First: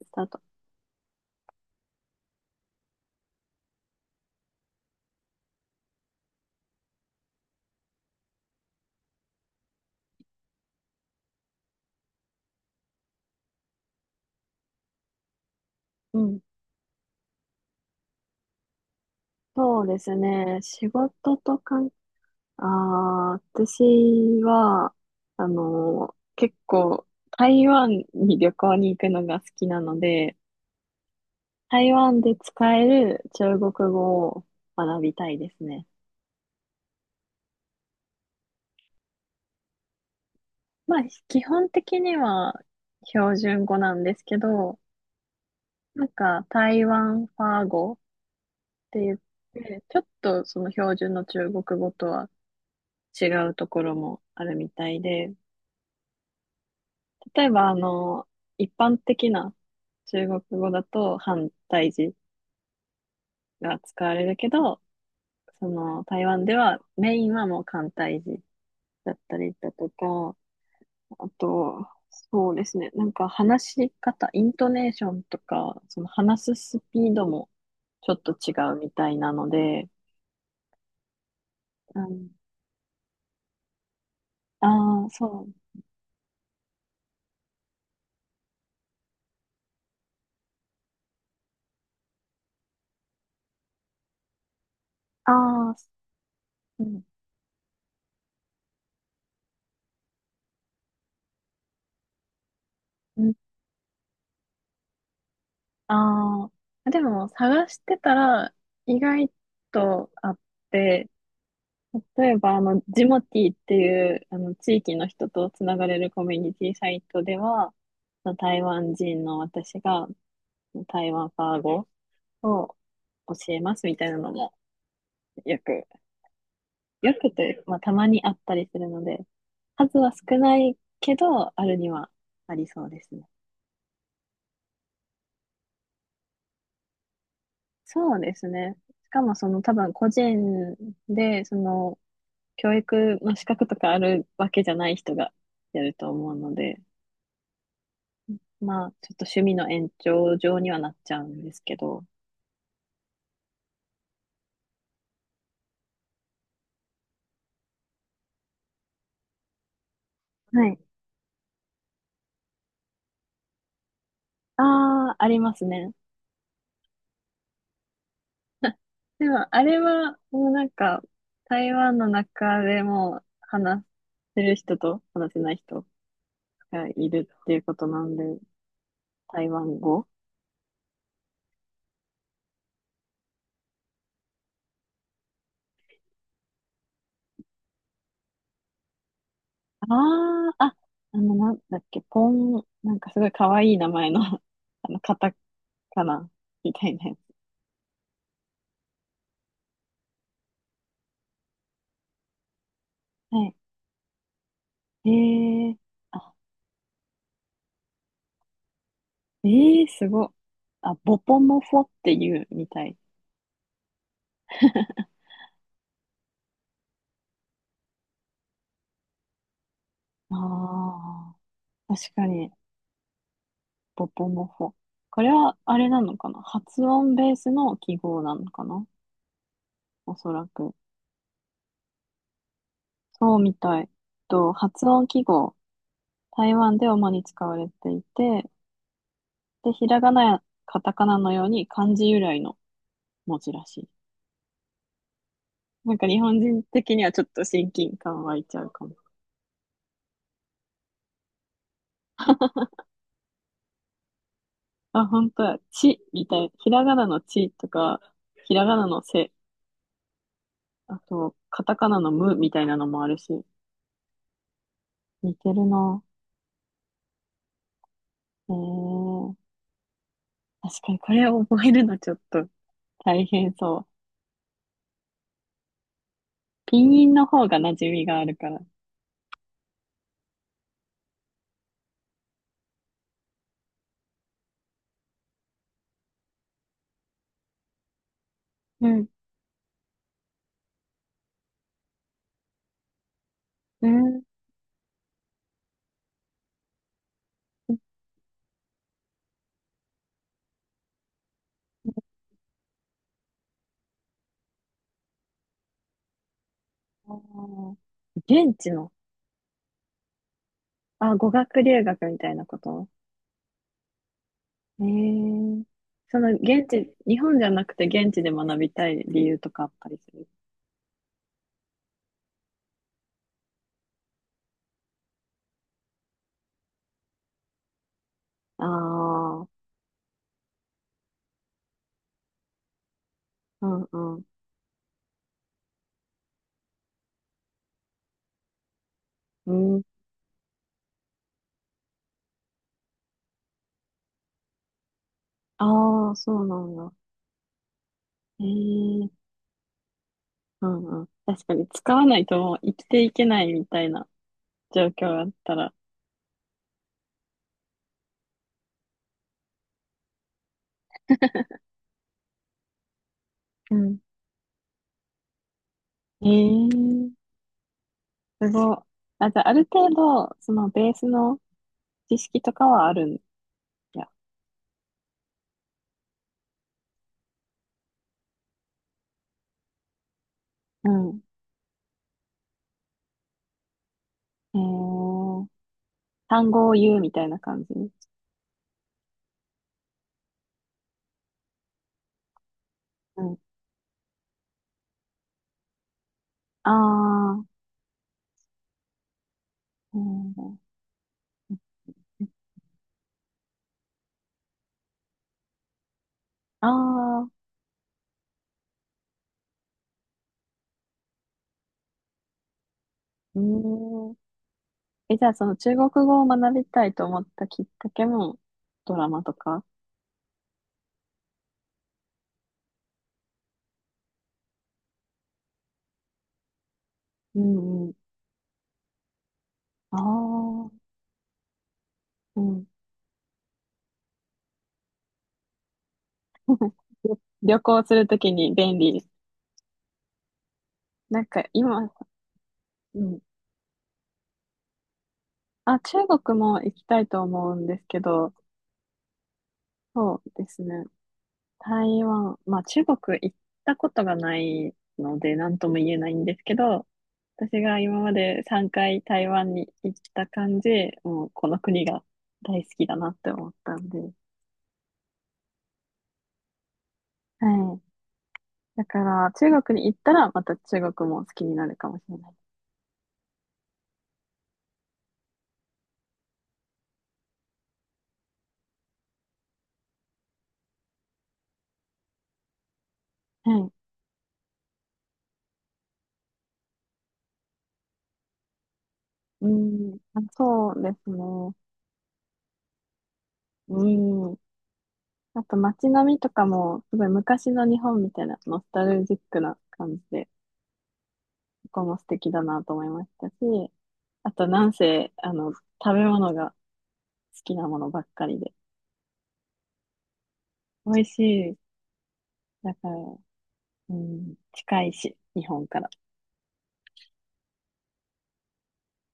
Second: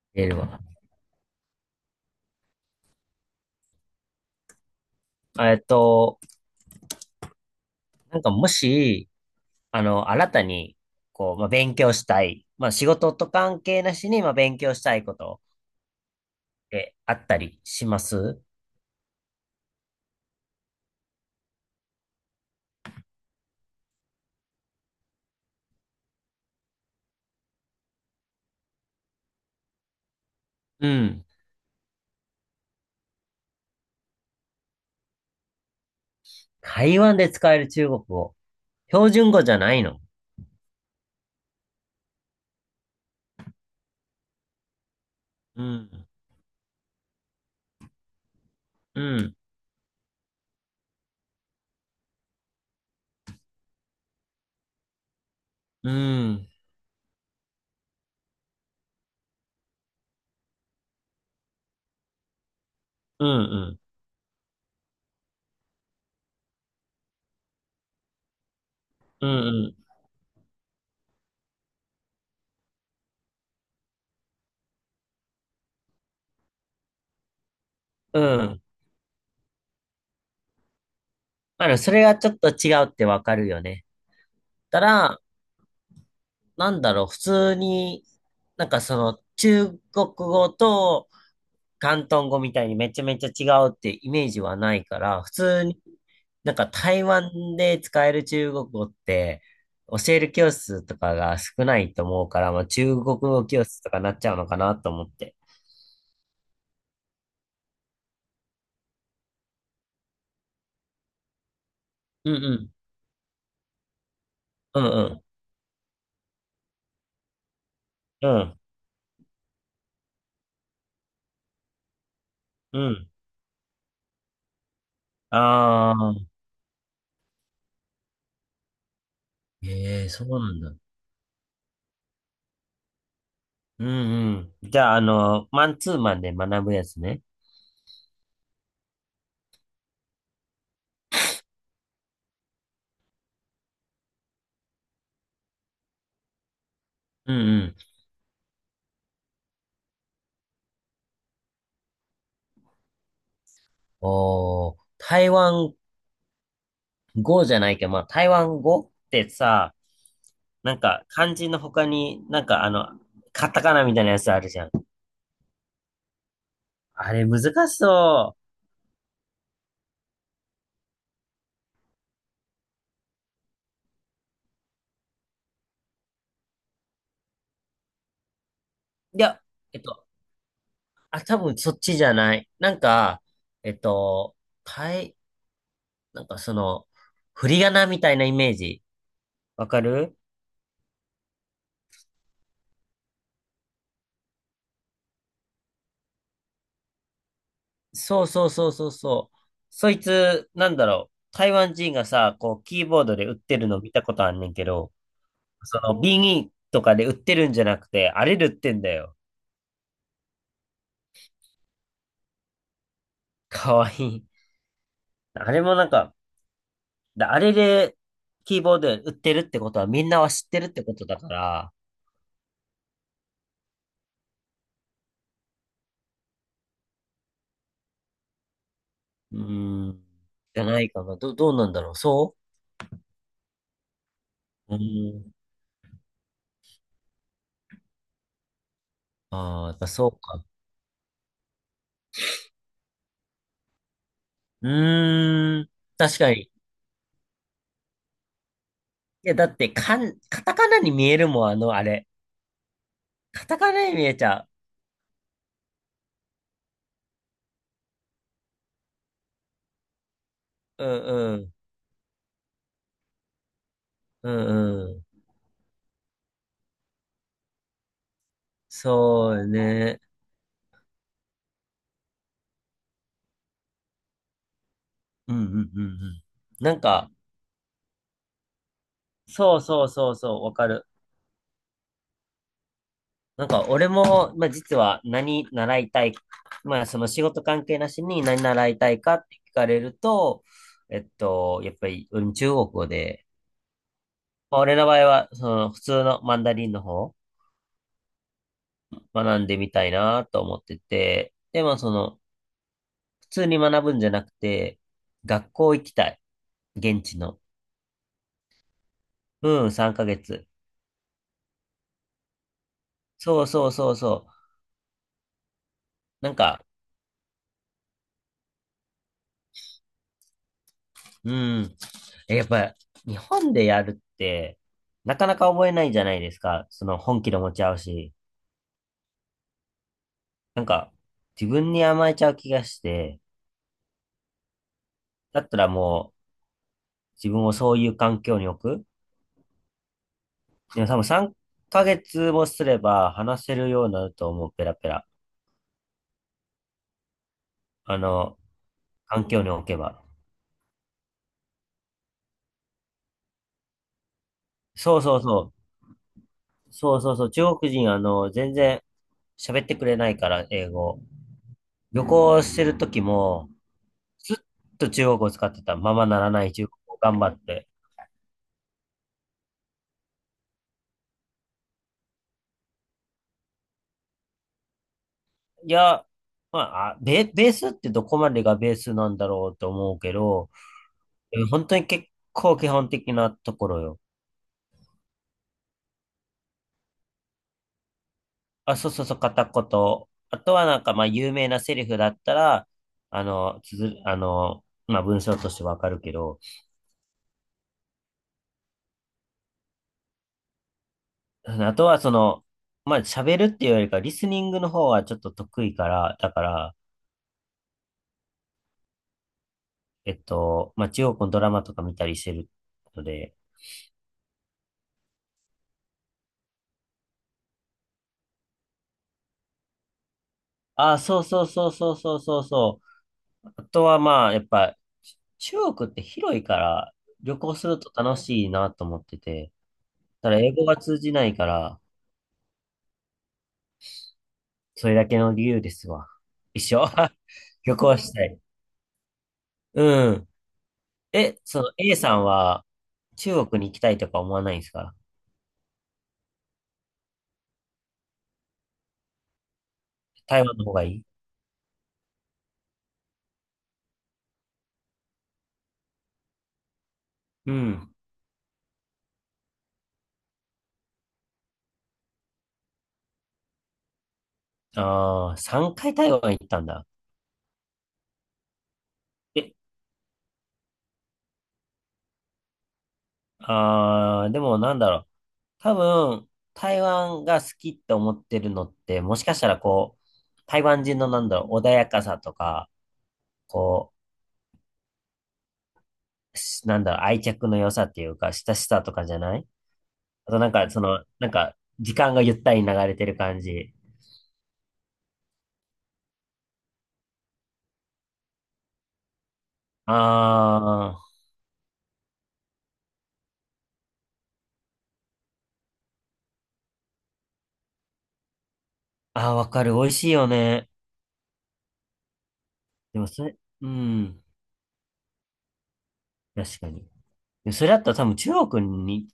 スタート。ええっと、もし、新たに、勉強したい。まあ、仕事と関係なしに、まあ、勉強したいことうん。ってあったりします？そうですね。仕事とかん、私は、結構、台湾に旅行に行くのが好きなので、うん、台湾で使える中国語を学びたいですね。台湾で使える中国語。標準語じゃないの？まあ、基本的には標準語なんですけど、うなん、んか台湾ファー語てう言っん、て、ちょっとその標準の中国語とは違うところもあるみたいで、うん、例えば一般的な中国語だと反対字うん、うがん、使われるけど、その台湾ではメインはもう簡体字だっうたりだん、とか、あと、そうですね、なんか話し方、イントネーションとか、その話すスピードもちょうっと違ん。うみたいなので、あの、そうれがちん。ょっと違うってわかるよね。たああ、ら、そう。なんだろう、普通に、その、中国語と、広東語みたいにめちゃめちゃ違うってイメージはないから、普あ通あ、になんかう台ん。湾で使える中国語って教える教室とかが少ないと思うから、まあ、中国う語教室とかなっちゃうのかなと思って。ああ、でも探してたら意外とあって、例うえんうばん。ジモティーっていうあの地うん域うのん。人とつながれるコミュニティサイトでは、うそのん台湾人の私が台湾ファー語をうん。教えますみたいなのもよく、ああ。よくというか、まあ、たまにあったりするので、数ええ、はそう少ななんだ。いけど、あるにはありそうですね。うんうん。じゃあ、あの、マンツーマンで学ぶやつね。そうですね。しかもその多分個人で、その教育の資格とかあるわけじゃない人がやると思うので、うんうん。まあ、ちょっと趣味の延長上にはなっちゃうんですけど。おー、台湾語じゃないけど、まあ、台湾語ってさ、はない。んか、漢字の他に、なんかあの、カタカナみたいなやつあるじゃん。ああ、ありますね。あれ難しそでも、あれは、もうなんか、台湾の中でも話せる人と話せない人がいるっていうことなんで、う。いや、台湾えっ語。と、あ、多分そっちじゃない。なんか、えっと、たい、なんかその、振り仮名みたいなイメージ。わかる？ああ、なんだっけ、ポン、なんかすごい可愛い名前の カタカナみたいなやつ。そうそうそうそうそう。そいつ、なんだろう。台湾人がさ、こう、キーボードで打っはい。てるの見たことあんねんけど、ええー、その、ビニとかで売ってるんじゃなくて、あれで売ってんだよ。ええー、すごい。あ、ボポモフォっていうみたい。かわいい。あれもなんか、であれで、キーボード売ってるってことはみんなはあ知ってるってことだから、あ、確かに、ボポモフォ。これは、あれなのかな、発音ベースの記号なのかな、うーん、おそらじゃく。ないかな。ど、どうなんだろう。そそうみたい。と、うう発音ー記ん。号。台湾で主に使われていて、ああ、で、やっひぱらそがうなやか。カタカナのように漢字由来の文字らしい。うーん、なんか確日か本に。い人的にはちょっと親近感湧いちゃうかも。や、だって、カタカナに見えるもん、あの、あれ。カタカナに見えちゃあ、本当や。ちみたい。ひらがなのちとか、ひらがなのせ、う。うあんと、うん。カタカナのムみたいなのもあるし、うんうん。似てるな。えそー、うね。確かにこれを覚えるのちょっと大変そう。うんうんうんうん。なピんンイか、ンの方が馴染みがあるから。そうそうそうそう、わかる。なんか俺も、まあ、実は何習いたい、まあその仕事関係なしに何習いうたいん、かって聞かれると、えっと、やっぱりうん中国語で、うん。まあ、俺の場合はその普通のマンダリンの方学んでみたいなと思ってて、でもその普通に学ぶんじゃなくて、学校行きたい。現あ地の。ー現地の、うん、3ヶ月。あ、語学留学みたいなこと。そうそうそうそう。えー、そのなんか、現地、日本じゃなくて現地で学びたい理由とかあったりする？うん。え、やっぱ、日本でやるって、なかなか覚えないじゃないですか。その本気で持ち合うし。ああー。なんか、自分に甘えちゃう気がして、うんうん。だったらもう、自分をそういう環境に置く。うん。でも多分3ヶ月もすれば話せるようになると思う、ペラペラ。ああ、そうなんだ。あの、ええ。環境に置けば。うんうん。確かに使わないともう生きていけないみたいな状そ況うそがうあっそたら。う。そうそうそう。中国人、あの、全然喋ってくれないから、英語。旅行してる時も、うん。ずっと中国語を使ってた。ままなえらない中国語をー、頑張って。すごい。あ、じゃあ、ある程度、そのベースの知識とかはあるんや。いや、まあ、ベースってどこまでがベースなんだろうと思うけど、うん。え本当に結構基本的なところよ。えー、単語を言うみたいな感じ。あ、そうそうそう、片言。あとはなんか、まあ、有名なセリフだったら、うあん。の、つづ、あの、まあ、文章としてわかるけど、ああ、うん。あとはその、まあ、喋るっていうよりか、リスニングの方はちょっと得意から、だかあら、あ、えっと、まあ、中国のドラマとか見たりしてるので、うん。え、じゃあ、その中国語を学びたいと思ったきっかけも、ドラマとか。あ、そうそうそうそうそうそうそう。あとはまあ、やっぱ、中国って広いから旅う行するんうとん。楽しいなと思ってて、あただ英語があ、通じないから、うん。それだけの理由ですわ。一緒 旅旅旅行す行るしとたきい。に便利。うん。なんえ、かその 今、A さんはうん。中国に行きたいとか思わないんですか？あ、中国も行きたいと思うんですけど、そう台で湾すの方がね。いい？台湾、まあ中国行ったことがないので何とも言えないんですけど、う私がん。今まで3回台湾に行った感じ、もうこの国が大好きだなって思ったんで。ああ、3回台湾行ったんだ。はい。だからえ、中国に行ったらまた中国も好きになるかもしれない。ああ、でもなんだろう。多分、台湾が好きって思ってるのって、もしかしたらこう、台湾人のなんだろう、穏やかさとか、はい。こなんだろう、愛着の良さっていうか、親しさとかじゃない？うん。あ、あとなんか、そそうでの、すね。なんか、時間がゆったり流れてる感じ。うん。あと街並みとかも、すごい昔の日本みたいな、ノスタルジックな感じで、あそこも素敵だなと思いましたし、あとなんせ、食べ物が好きなものばっかりで、ー、あー、わかる。美味しいよね。美味しい。だから、でもそれ、ううん、ん、近いし、日本から。確かに。でそれだったら多分中国に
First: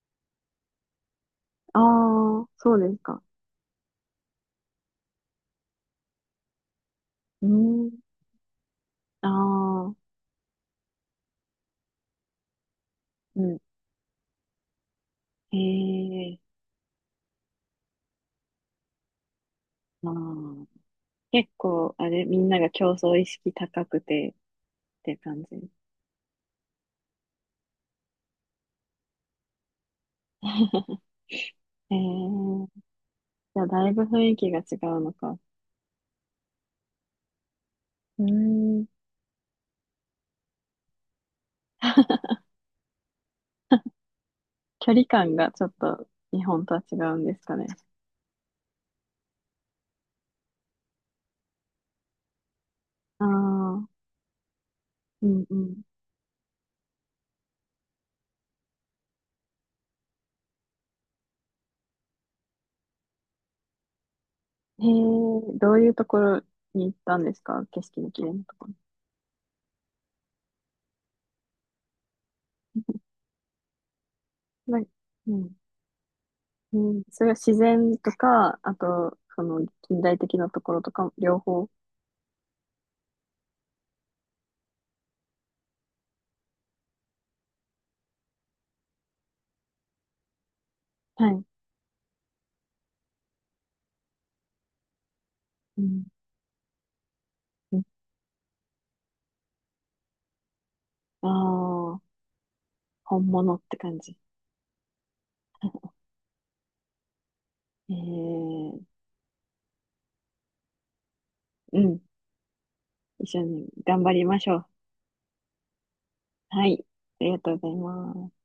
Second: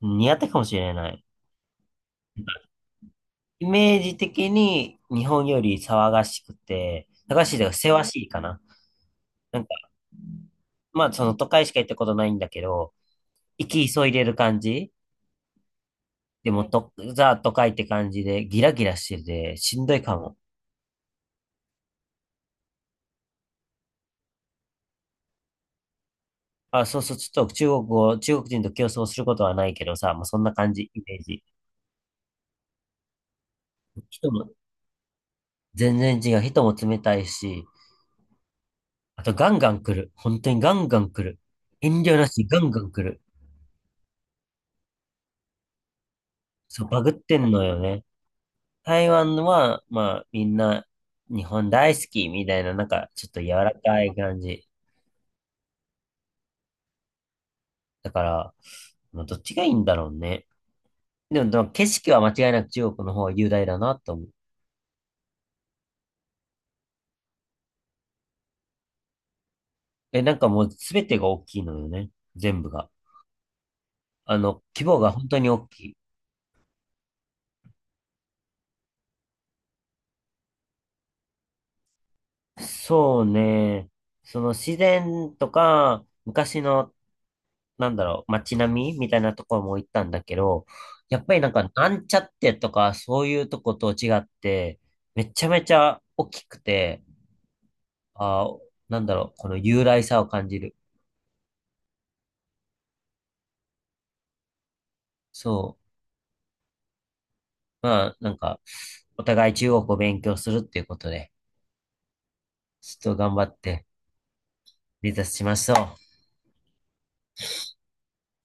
似合ったかもしれない。ああ、そうですか。イメージ的に日本より騒がしくて、騒うがしいというか、ん。せわしいかな。ああ、まあ、その都会しか行ったことないんだけど、うん。行き急いでる感じ。へえ。でもはい。と、ザ都会って感じで、ギラギラしてて、しんどいまかも。あ、結構、あれ、みんなが競争意識高くて、って感じ。あ、そうそう、ちょっと中国語、中国人と競争することはないけどさ、もうそんな感じ、イメージ。へえ。じゃあ、だいぶ雰人囲も気が違うのか。全然違う。人も冷たいし、うーん。あとガンガン来る。本当にガンガン来る。遠慮なし、ガンガン来る。距離感がちょっと日本とはそう、違バグっうんでてすんかのね。よね。台湾は、まあ、みんな、日本大好きみたいな、なんか、あちょっと柔らあ、かい感じ。うんうん。だから、まあどっちがいいんだろうね。でも、でも景色は間違いなく中国の方が雄大だなと思う。へえ、どういうところに行ったんですか、景色の綺麗なところ。え、なんかもう全てが大きいのよね。全部が。あの、な規模が本う当にん。大きい。うん、それは自然とか、あと、その近代的なところとか、両方。そうね。その自然とか、昔の、なんだろう、街並みみたいなところも行ったんだけど、やっはぱりい。なんか、なんちゃってとか、そういうとこと違って、めちゃめちうゃん。大きくて、うん。あー、なんだろう、この雄大さを感じる。ああー、本物って感じ。そう。えまあ、なんか、ー、お互い中国を勉強するっていうことで、うん。ちょっと一頑緒張っにて頑張りましょう。目指しましょう。はい。ありがとうございます。